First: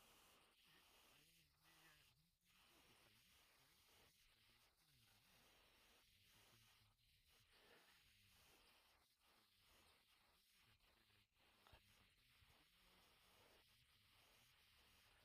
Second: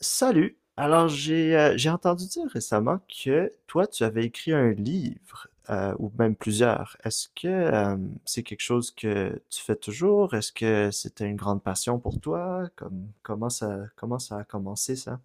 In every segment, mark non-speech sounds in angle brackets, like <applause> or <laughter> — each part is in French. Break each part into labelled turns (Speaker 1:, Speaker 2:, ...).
Speaker 1: Salut! Alors, j'ai entendu dire récemment que toi, tu avais écrit un livre, ou même plusieurs. Est-ce que C'est quelque chose que tu fais toujours? Est-ce que c'était une grande passion pour toi? Comment ça, comment ça a commencé, ça?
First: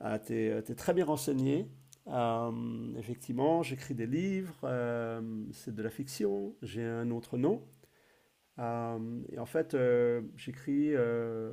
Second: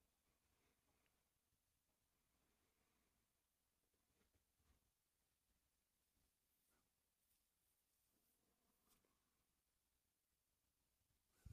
Speaker 2: Ah, tu es très bien renseigné. Effectivement, j'écris des livres, c'est de la fiction, j'ai un autre nom. Et en fait, j'écris,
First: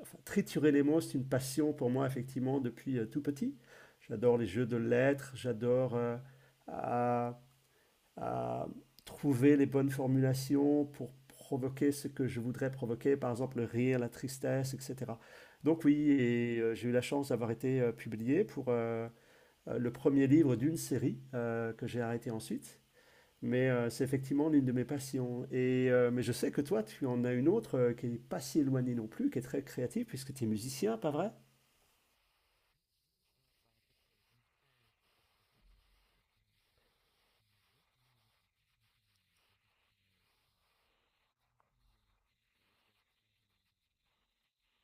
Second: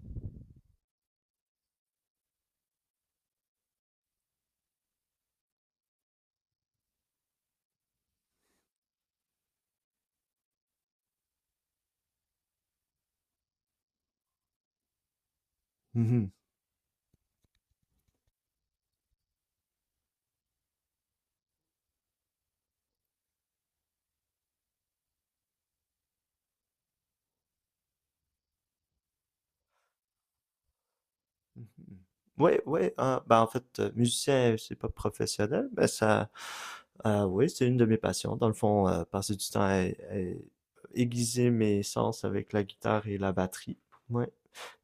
Speaker 2: enfin, triturer les mots, c'est une passion pour moi, effectivement, depuis tout petit. J'adore les jeux de lettres, j'adore à à trouver les bonnes formulations pour provoquer ce que je voudrais provoquer, par exemple le rire, la tristesse, etc. Donc oui,
Speaker 1: Mhm.
Speaker 2: et j'ai eu la chance d'avoir été publié pour le premier livre d'une série que j'ai arrêté ensuite. Mais c'est effectivement l'une de mes passions. Mais je sais que toi, tu en as une autre qui n'est pas si éloignée non plus, qui est très créative, puisque tu es musicien, pas vrai?
Speaker 1: Mhm. Oui, oui. Ah, ben, en fait, musicien, c'est pas professionnel, mais ça, oui, c'est une de mes passions. Dans le fond, passer du temps à aiguiser mes sens avec la guitare et la batterie. Oui.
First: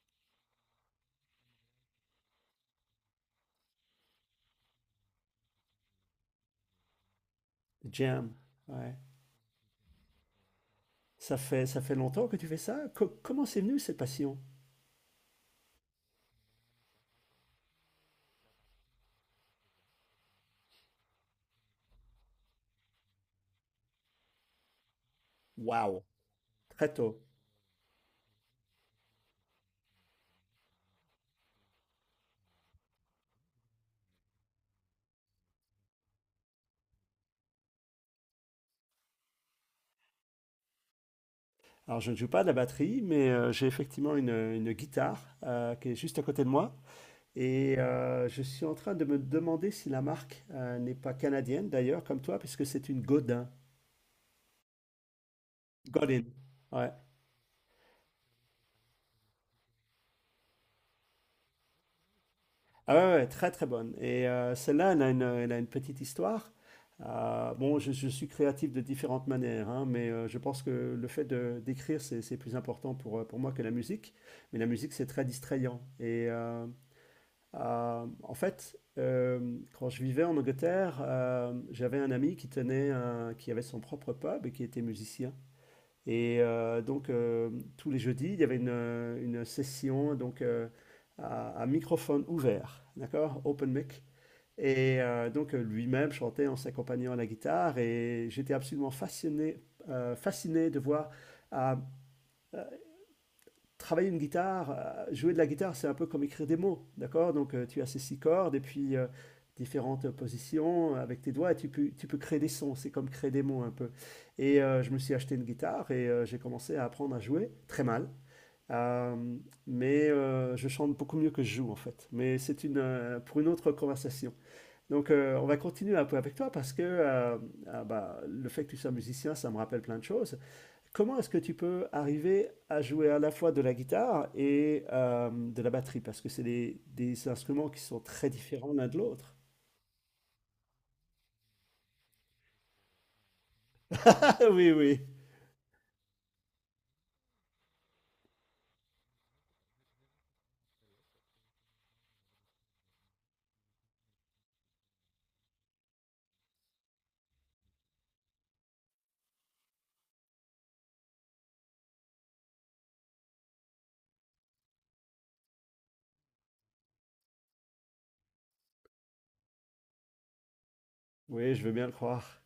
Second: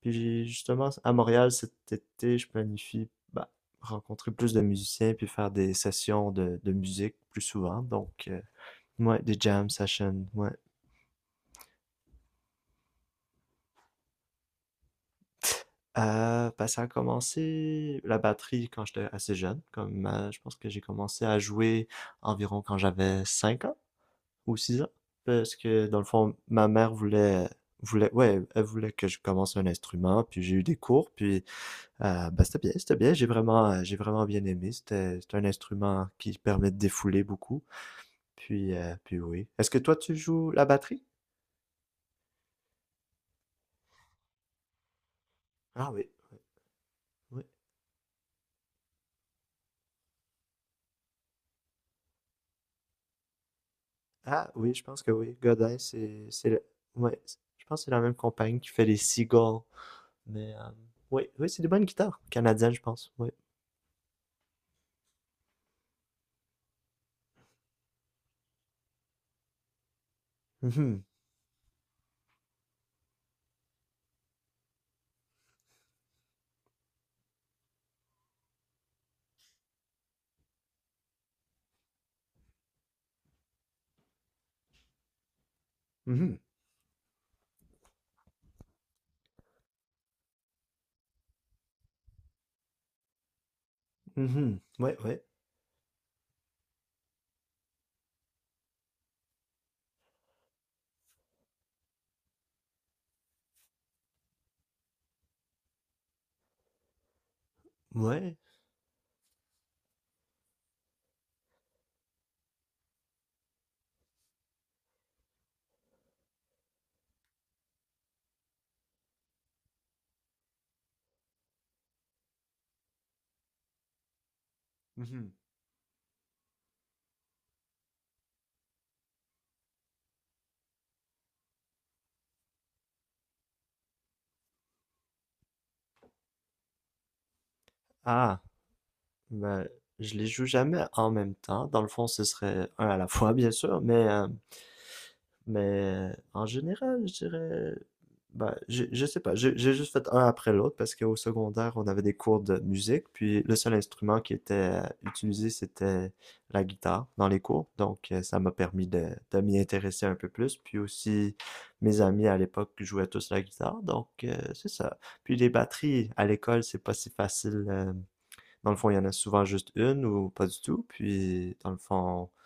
Speaker 1: Puis justement, à Montréal cet été, je planifie bah, rencontrer plus de musiciens puis faire des sessions de musique plus souvent. Donc,
Speaker 2: Jam. Ouais.
Speaker 1: ouais, des jam sessions, ouais.
Speaker 2: Ça fait longtemps que tu fais ça? Comment c'est venu cette passion?
Speaker 1: Ça a commencé la batterie quand j'étais assez jeune. Comme je pense que j'ai commencé à jouer environ quand j'avais 5 ans ou 6 ans. Parce que dans
Speaker 2: Waouh!
Speaker 1: le fond,
Speaker 2: Très tôt.
Speaker 1: voulait, ouais, elle voulait que je commence un instrument. Puis j'ai eu des cours. Puis c'était bien, c'était bien. J'ai vraiment bien aimé. C'est un instrument qui permet de défouler beaucoup. Puis puis oui. Est-ce que toi, tu joues la batterie?
Speaker 2: Alors, je ne joue pas de la batterie, mais j'ai effectivement une guitare qui
Speaker 1: Ah
Speaker 2: est
Speaker 1: oui,
Speaker 2: juste à
Speaker 1: oui.
Speaker 2: côté de moi.
Speaker 1: Oui.
Speaker 2: Je suis en train de me demander si la marque n'est pas canadienne, d'ailleurs, comme toi, puisque c'est une Godin.
Speaker 1: Ah oui, je pense que oui.
Speaker 2: Godin.
Speaker 1: C'est le-
Speaker 2: Ouais.
Speaker 1: ouais, c'est- je pense que c'est la même compagnie qui fait les Seagulls. Mais oui, oui, c'est des bonnes guitares canadiennes, je
Speaker 2: Ah
Speaker 1: pense.
Speaker 2: ouais, ouais,
Speaker 1: Oui.
Speaker 2: très très bonne. Celle-là, elle a une petite histoire. Bon, je suis créatif de différentes manières, hein, mais je pense que
Speaker 1: Mhm,
Speaker 2: le fait de d'écrire, c'est plus important pour moi que la musique. Mais la musique, c'est très distrayant. Et en fait, quand je vivais en Angleterre, j'avais un ami qui avait son propre pub et qui était musicien.
Speaker 1: mhm,
Speaker 2: Et euh, donc euh, Tous les jeudis, il y avait une session à microphone ouvert, d'accord, open mic.
Speaker 1: mhm. Ouais, ouais,
Speaker 2: Lui-même chantait en s'accompagnant à la guitare. Et j'étais absolument fasciné de voir. À travailler une guitare, jouer de la guitare, c'est un peu comme écrire des mots, d'accord? Tu as ces six
Speaker 1: ouais.
Speaker 2: cordes et puis différentes positions avec tes doigts et tu peux créer des sons, c'est comme créer des mots un peu. Je me suis acheté une guitare et j'ai commencé à apprendre à jouer très mal. Euh, mais je chante beaucoup mieux que je joue en fait. Mais c'est pour une autre conversation.
Speaker 1: Mhm.
Speaker 2: On va continuer un peu avec toi parce que ah bah, le fait que tu sois musicien, ça me rappelle plein de choses. Comment est-ce que tu peux arriver à jouer à la fois de la guitare et de la batterie? Parce que c'est des instruments qui sont très
Speaker 1: Ah,
Speaker 2: différents l'un de l'autre. <laughs>
Speaker 1: ben, je les joue jamais en même temps. Dans le fond, ce serait un à la fois, bien sûr. Mais
Speaker 2: Ah oui, oui,
Speaker 1: Mais en général, je dirais, bah, je sais pas, j'ai juste fait un après l'autre parce qu'au secondaire, on avait des cours de musique, puis le seul instrument qui était utilisé, c'était la guitare dans les cours. Donc, ça m'a permis de m'y intéresser un peu plus. Puis aussi, mes amis à l'époque jouaient tous la guitare, donc c'est ça. Puis les batteries à l'école, c'est pas si facile. Dans le fond, il y en a souvent juste une ou pas du tout. Puis,
Speaker 2: oui, je
Speaker 1: dans
Speaker 2: veux
Speaker 1: le
Speaker 2: bien le
Speaker 1: fond,
Speaker 2: croire.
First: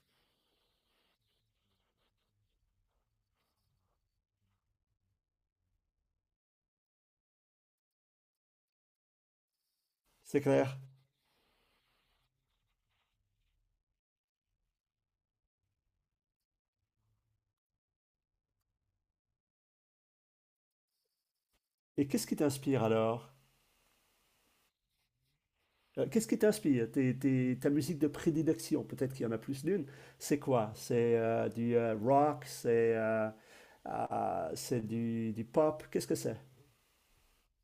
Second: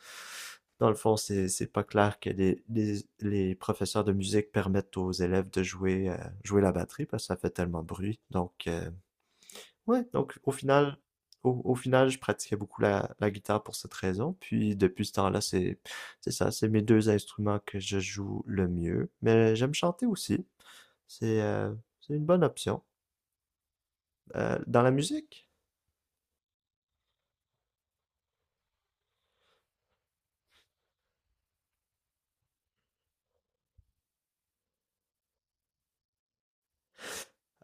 Speaker 1: Dans le fond, c'est pas clair que les professeurs de musique permettent aux élèves de jouer jouer la batterie parce que ça fait tellement de bruit. Donc ouais,
Speaker 2: C'est clair.
Speaker 1: au, au final, je pratiquais beaucoup la, la guitare pour cette raison. Puis depuis ce temps-là, c'est mes deux instruments que je joue le mieux. Mais j'aime chanter aussi. C'est euh,
Speaker 2: Et
Speaker 1: c'est une
Speaker 2: qu'est-ce qui
Speaker 1: bonne option.
Speaker 2: t'inspire alors?
Speaker 1: Dans la musique,
Speaker 2: Qu'est-ce qui t'inspire? Ta musique de prédilection, peut-être qu'il y en a plus d'une. C'est quoi? C'est du rock, ah, c'est du pop. Qu'est-ce que c'est?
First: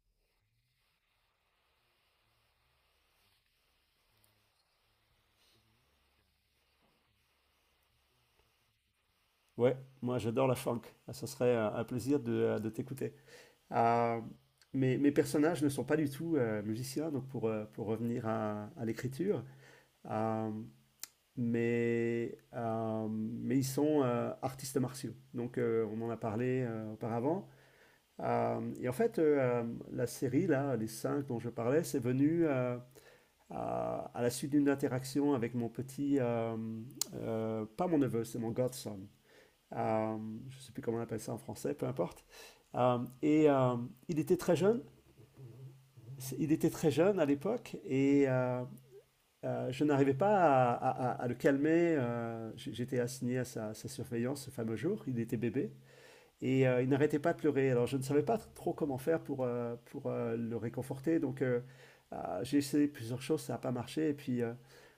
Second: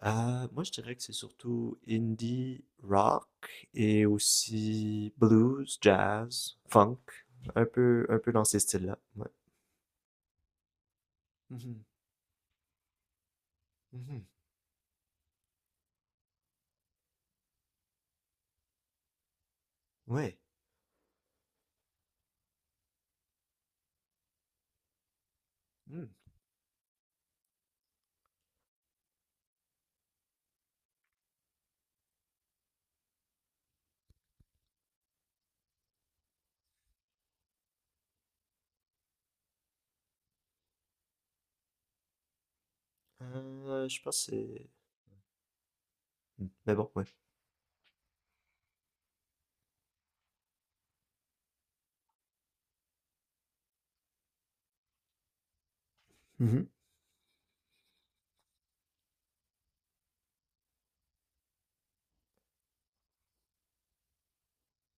Speaker 1: Moi, je dirais que c'est surtout indie, rock et aussi blues, jazz, funk, un peu dans ces styles-là. Ouais.
Speaker 2: Ouais, moi j'adore la funk. Ah, ça serait un,
Speaker 1: Mhm,
Speaker 2: un plaisir de t'écouter. Euh,
Speaker 1: mhm,
Speaker 2: mes personnages ne sont pas du tout musiciens, donc pour revenir à l'écriture,
Speaker 1: ouais.
Speaker 2: euh, mais ils sont artistes martiaux. On
Speaker 1: Hmm.
Speaker 2: en a parlé auparavant. La série, là, les cinq dont je parlais, c'est venu à la suite d'une interaction avec mon petit, pas mon neveu, c'est mon godson. Euh, je ne sais plus comment on appelle ça en français, peu importe. Euh, et euh,
Speaker 1: Je
Speaker 2: il
Speaker 1: pense que
Speaker 2: était très
Speaker 1: c'est.
Speaker 2: jeune, Il était
Speaker 1: Mais bon,
Speaker 2: très
Speaker 1: ouais.
Speaker 2: jeune à l'époque et je n'arrivais pas à le calmer. J'étais assigné à sa surveillance ce fameux jour. Il était bébé
Speaker 1: Mhm.
Speaker 2: et il n'arrêtait pas de pleurer. Alors je ne savais pas trop comment faire pour le réconforter. J'ai essayé plusieurs choses, ça n'a pas marché. Et puis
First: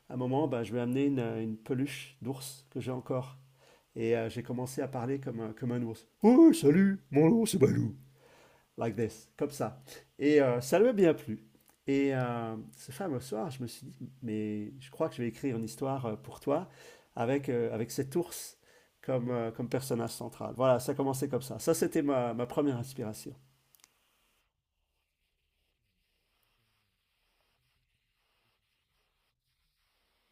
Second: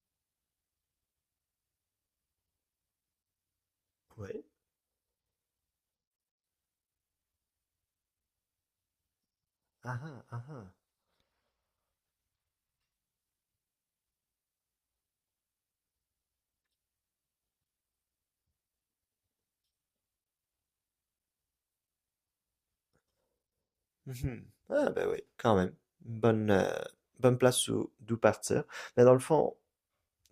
Speaker 2: à un moment, ben, je lui ai amené une peluche d'ours que j'ai encore. J'ai
Speaker 1: Ouais.
Speaker 2: commencé à parler comme un ours. Oh, salut, mon ours, c'est Balou like this, comme ça.
Speaker 1: Ah ah ah ah.
Speaker 2: Ça lui a bien plu. Ce fameux soir, je me suis dit, mais je crois que je vais écrire une histoire pour toi avec cet ours comme personnage central. Voilà, ça commençait comme ça. Ça, c'était ma première inspiration.
Speaker 1: Mhm. Ah, ben oui, quand même. Bonne bonne place où- d'où partir. Mais dans le fond,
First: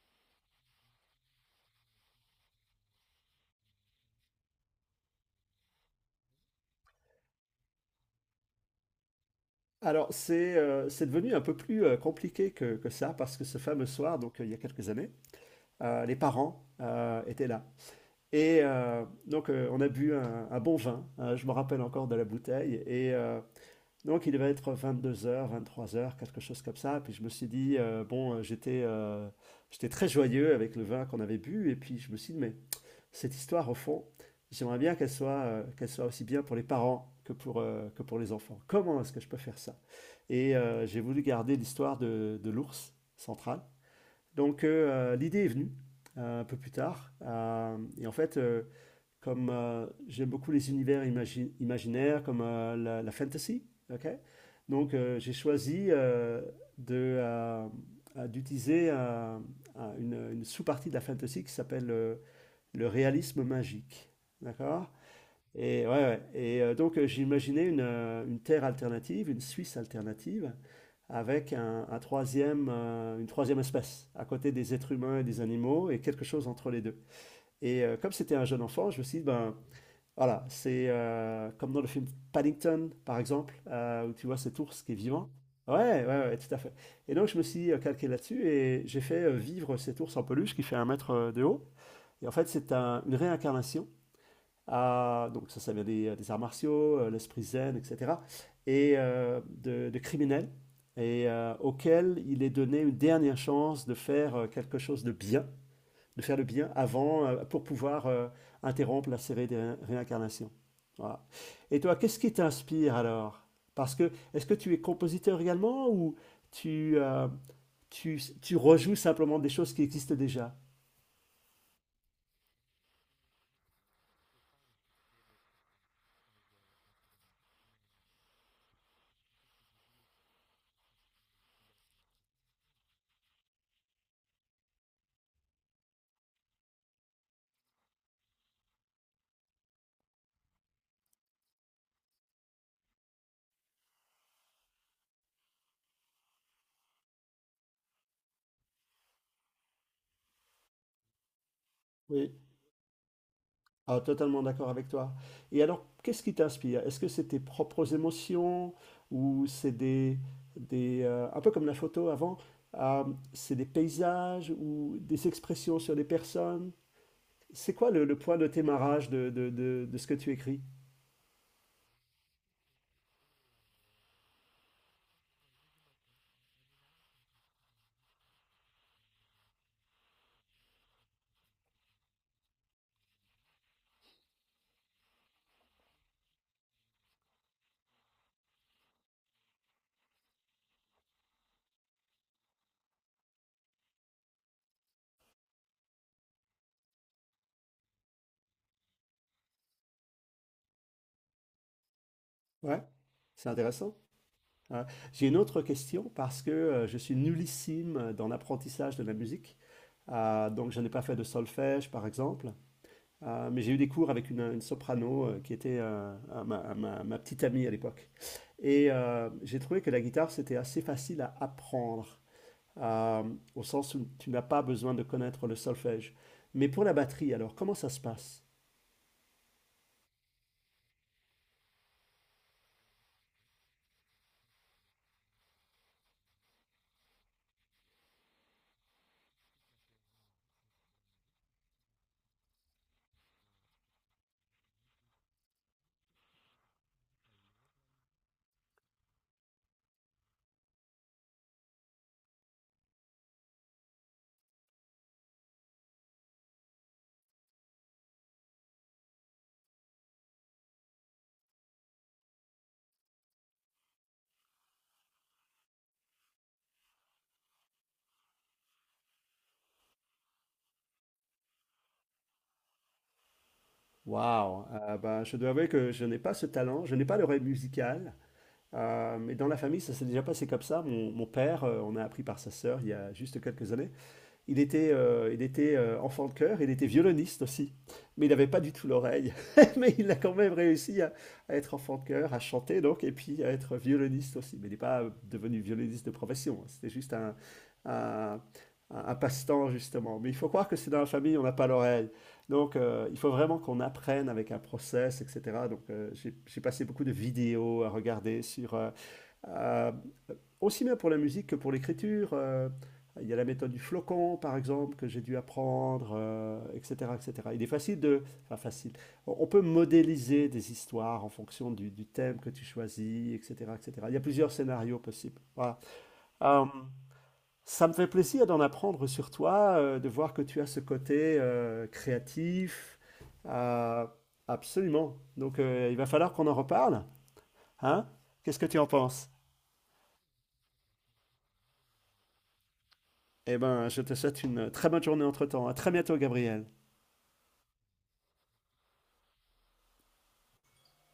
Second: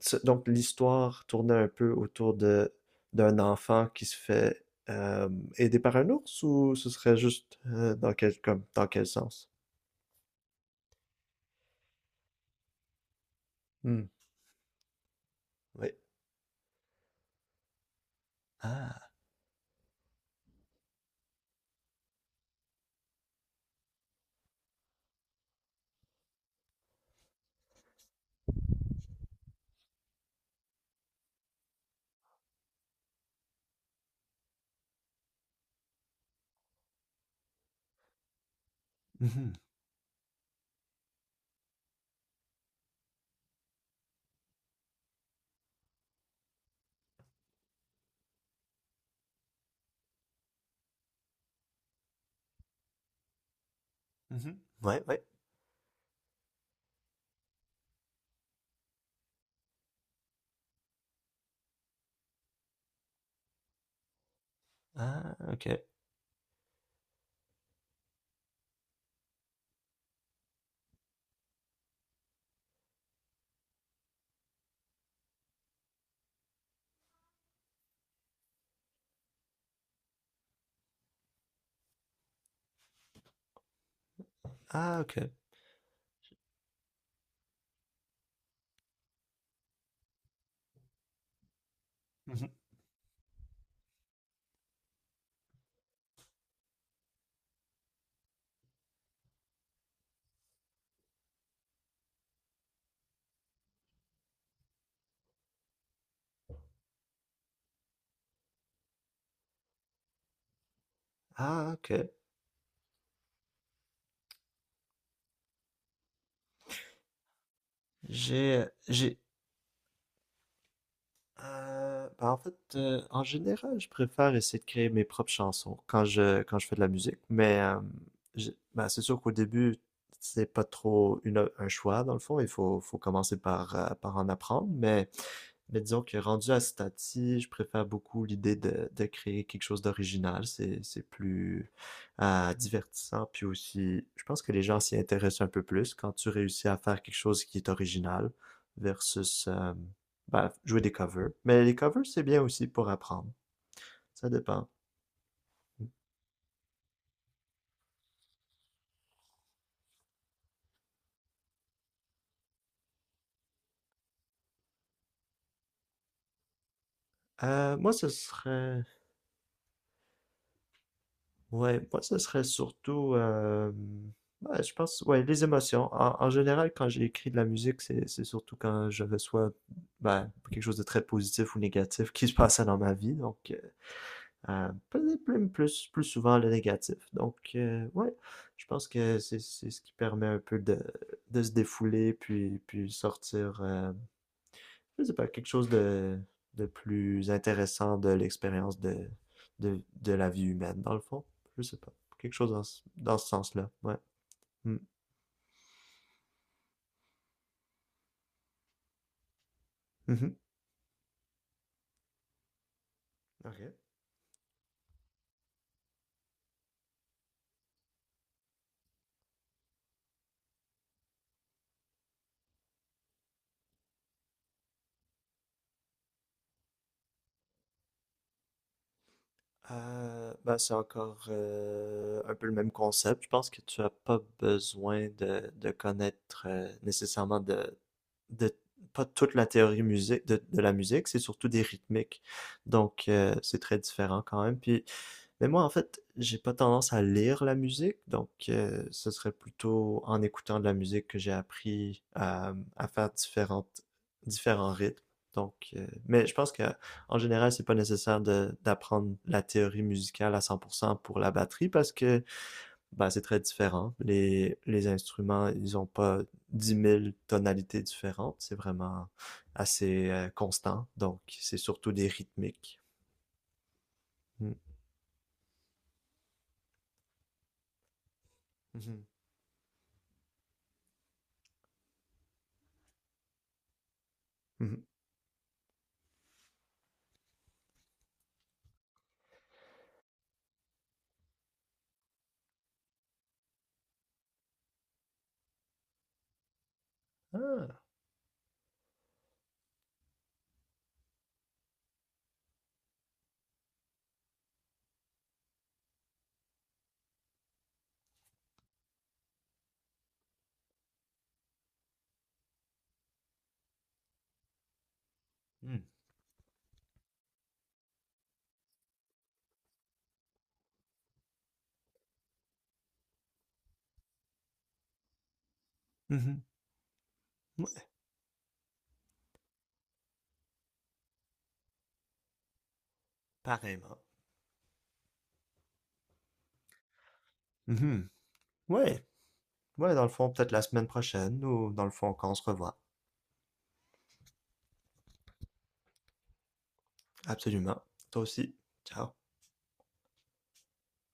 Speaker 1: Ce- Donc, l'histoire tournait un peu autour de d'un enfant qui se fait euh, aider par un ours, ou ce serait juste dans quel comme dans quel sens?
Speaker 2: Alors, c'est devenu un peu plus compliqué que ça, parce que ce fameux
Speaker 1: Hmm.
Speaker 2: soir, il y a quelques années,
Speaker 1: Oui.
Speaker 2: les parents étaient là.
Speaker 1: Ah.
Speaker 2: On a bu un bon vin. Je me rappelle encore de la bouteille. Et donc il devait être 22 h, 23 h, quelque chose comme ça. Puis je me suis dit, bon, j'étais très joyeux avec le vin qu'on avait bu. Et puis je me suis dit, mais cette histoire, au fond, j'aimerais bien qu'elle soit aussi bien pour les parents que pour les enfants. Comment est-ce que je peux
Speaker 1: Mhm,
Speaker 2: faire ça? J'ai voulu garder l'histoire de l'ours central. L'idée est venue un peu plus tard. Comme j'aime beaucoup les univers imaginaires, comme la fantasy. OK.
Speaker 1: mhm.
Speaker 2: Donc,
Speaker 1: Ouais, ouais.
Speaker 2: j'ai choisi de, euh, d'utiliser une sous-partie de la fantasy qui s'appelle le réalisme magique. D'accord?
Speaker 1: Ah, ok.
Speaker 2: Et, ouais, ouais. J'ai imaginé une Terre alternative, une Suisse alternative, avec une troisième espèce, à côté des êtres humains et des animaux, et quelque chose entre les deux. Comme c'était un jeune enfant, je me suis dit, ben, voilà, c'est comme dans le film Paddington, par exemple, où tu vois cet ours qui est
Speaker 1: Ah,
Speaker 2: vivant.
Speaker 1: ok.
Speaker 2: Ouais, ouais, ouais, ouais, tout à fait. Et donc, je me suis calqué là-dessus et j'ai fait vivre cet ours en peluche qui fait 1 mètre de haut. Et en fait,
Speaker 1: Mhm.
Speaker 2: c'est une réincarnation. Donc, ça vient des arts martiaux, l'esprit zen, etc. De criminels, et auquel il est donné une dernière chance de faire quelque chose de bien de faire le bien avant pour pouvoir interrompre la série des réincarnations. Voilà.
Speaker 1: Ah,
Speaker 2: Et
Speaker 1: ok.
Speaker 2: toi, qu'est-ce qui t'inspire alors? Parce que est-ce que tu es compositeur également, ou tu, euh, tu rejoues
Speaker 1: J'ai,
Speaker 2: simplement des choses qui existent déjà?
Speaker 1: Ben en fait, en général, je préfère essayer de créer mes propres chansons quand je fais de la musique. Mais j'ai- ben, c'est sûr qu'au début, c'est pas trop un choix dans le fond. Il faut commencer par par en apprendre. Mais disons que rendu à ce stade-ci, je préfère beaucoup l'idée de créer quelque chose d'original. C'est plus divertissant. Puis aussi, je pense que les gens s'y intéressent un peu plus quand tu réussis à faire quelque chose qui est original versus ben, jouer des covers. Mais les covers, c'est
Speaker 2: Oui,
Speaker 1: bien aussi pour apprendre.
Speaker 2: ah,
Speaker 1: Ça
Speaker 2: totalement
Speaker 1: dépend.
Speaker 2: d'accord avec toi. Et alors, qu'est-ce qui t'inspire? Est-ce que c'est tes propres émotions ou c'est des, un peu comme la photo avant, euh, c'est des paysages ou des expressions sur des personnes? C'est quoi
Speaker 1: Moi,
Speaker 2: le,
Speaker 1: ce
Speaker 2: le point de
Speaker 1: serait
Speaker 2: démarrage de ce que tu écris?
Speaker 1: ouais, moi, ce serait surtout, ouais, je pense, ouais, les émotions. En, en général, quand j'ai écrit de la musique, c'est surtout quand j'avais soit ben, quelque chose de très positif ou négatif qui se passait dans ma vie. Donc, peut-être plus souvent le négatif. Donc, ouais, je pense que c'est ce qui permet un peu de se défouler, puis, puis sortir. Je sais pas, quelque chose de plus intéressant de l'expérience de, de la vie humaine, dans le fond. Je sais pas. Quelque chose
Speaker 2: Ouais,
Speaker 1: dans, dans ce
Speaker 2: c'est
Speaker 1: sens-là. Ouais.
Speaker 2: intéressant.
Speaker 1: Mm.
Speaker 2: Ouais. J'ai une autre question parce que je suis nullissime dans l'apprentissage de la musique.
Speaker 1: Mhm.
Speaker 2: Donc, je n'ai pas fait de solfège, par exemple. Mais
Speaker 1: Ok.
Speaker 2: j'ai eu des cours avec une soprano qui était ma petite amie à l'époque. J'ai trouvé que la guitare, c'était assez facile à apprendre, euh, au sens où tu n'as pas besoin de connaître le solfège. Mais pour la batterie, alors, comment ça se passe?
Speaker 1: Ben, c'est encore un peu le même concept. Je pense que tu as pas besoin de connaître nécessairement de pas toute la théorie musique de la musique, c'est surtout des rythmiques. Donc c'est très différent quand même. Puis mais moi, en fait, j'ai pas tendance à lire la musique, donc ce serait plutôt en écoutant de la musique que j'ai appris à faire différentes, différents rythmes. Donc, mais je pense que en général, c'est pas nécessaire de, d'apprendre la théorie musicale à 100% pour cent pour la batterie parce que bah, c'est très différent. Les instruments, ils ont pas 10 000 tonalités différentes. C'est vraiment assez constant. Donc, c'est surtout des rythmiques. Mm.
Speaker 2: Waouh! Ben, je dois avouer que je n'ai pas ce talent, je n'ai pas l'oreille musicale,
Speaker 1: Mhm.
Speaker 2: mais dans la famille, ça s'est déjà passé comme ça. Mon père, on a appris par sa sœur il y a juste quelques années. il
Speaker 1: Mhm.
Speaker 2: était, euh, il était euh, enfant de chœur, il était violoniste aussi, mais il n'avait pas du tout l'oreille. <laughs> Mais il a quand même réussi à être enfant de chœur, à chanter donc, et puis à être violoniste aussi. Mais il n'est pas devenu violoniste de profession, hein. C'était juste
Speaker 1: Ah.
Speaker 2: un, un passe-temps justement. Mais il faut croire que c'est dans la famille, on n'a pas l'oreille. Il faut vraiment qu'on apprenne avec un process, etc. J'ai passé beaucoup de vidéos à regarder sur euh, aussi bien pour la musique que pour l'écriture. Il y a la méthode du flocon, par exemple, que j'ai dû
Speaker 1: Hmm.
Speaker 2: apprendre, etc., etc. Il est facile de. Enfin, facile. On peut modéliser des histoires en fonction du thème que tu choisis, etc., etc. Il y a plusieurs scénarios possibles. Voilà.
Speaker 1: Mhm.
Speaker 2: Euh,
Speaker 1: Ouais,
Speaker 2: Ça me fait plaisir d'en apprendre sur toi, de voir que tu as ce côté créatif.
Speaker 1: pareillement.
Speaker 2: Euh, Absolument. Donc, il va falloir qu'on en reparle.
Speaker 1: Mmh
Speaker 2: Hein?
Speaker 1: mh.
Speaker 2: Qu'est-ce que tu en
Speaker 1: Ouais,
Speaker 2: penses?
Speaker 1: ouais, dans le fond, peut-être la semaine prochaine ou dans le fond, quand on se revoit.
Speaker 2: Eh ben, je te souhaite une très bonne journée entre-temps. À très bientôt, Gabriel.
Speaker 1: Absolument. Toi aussi. Ciao.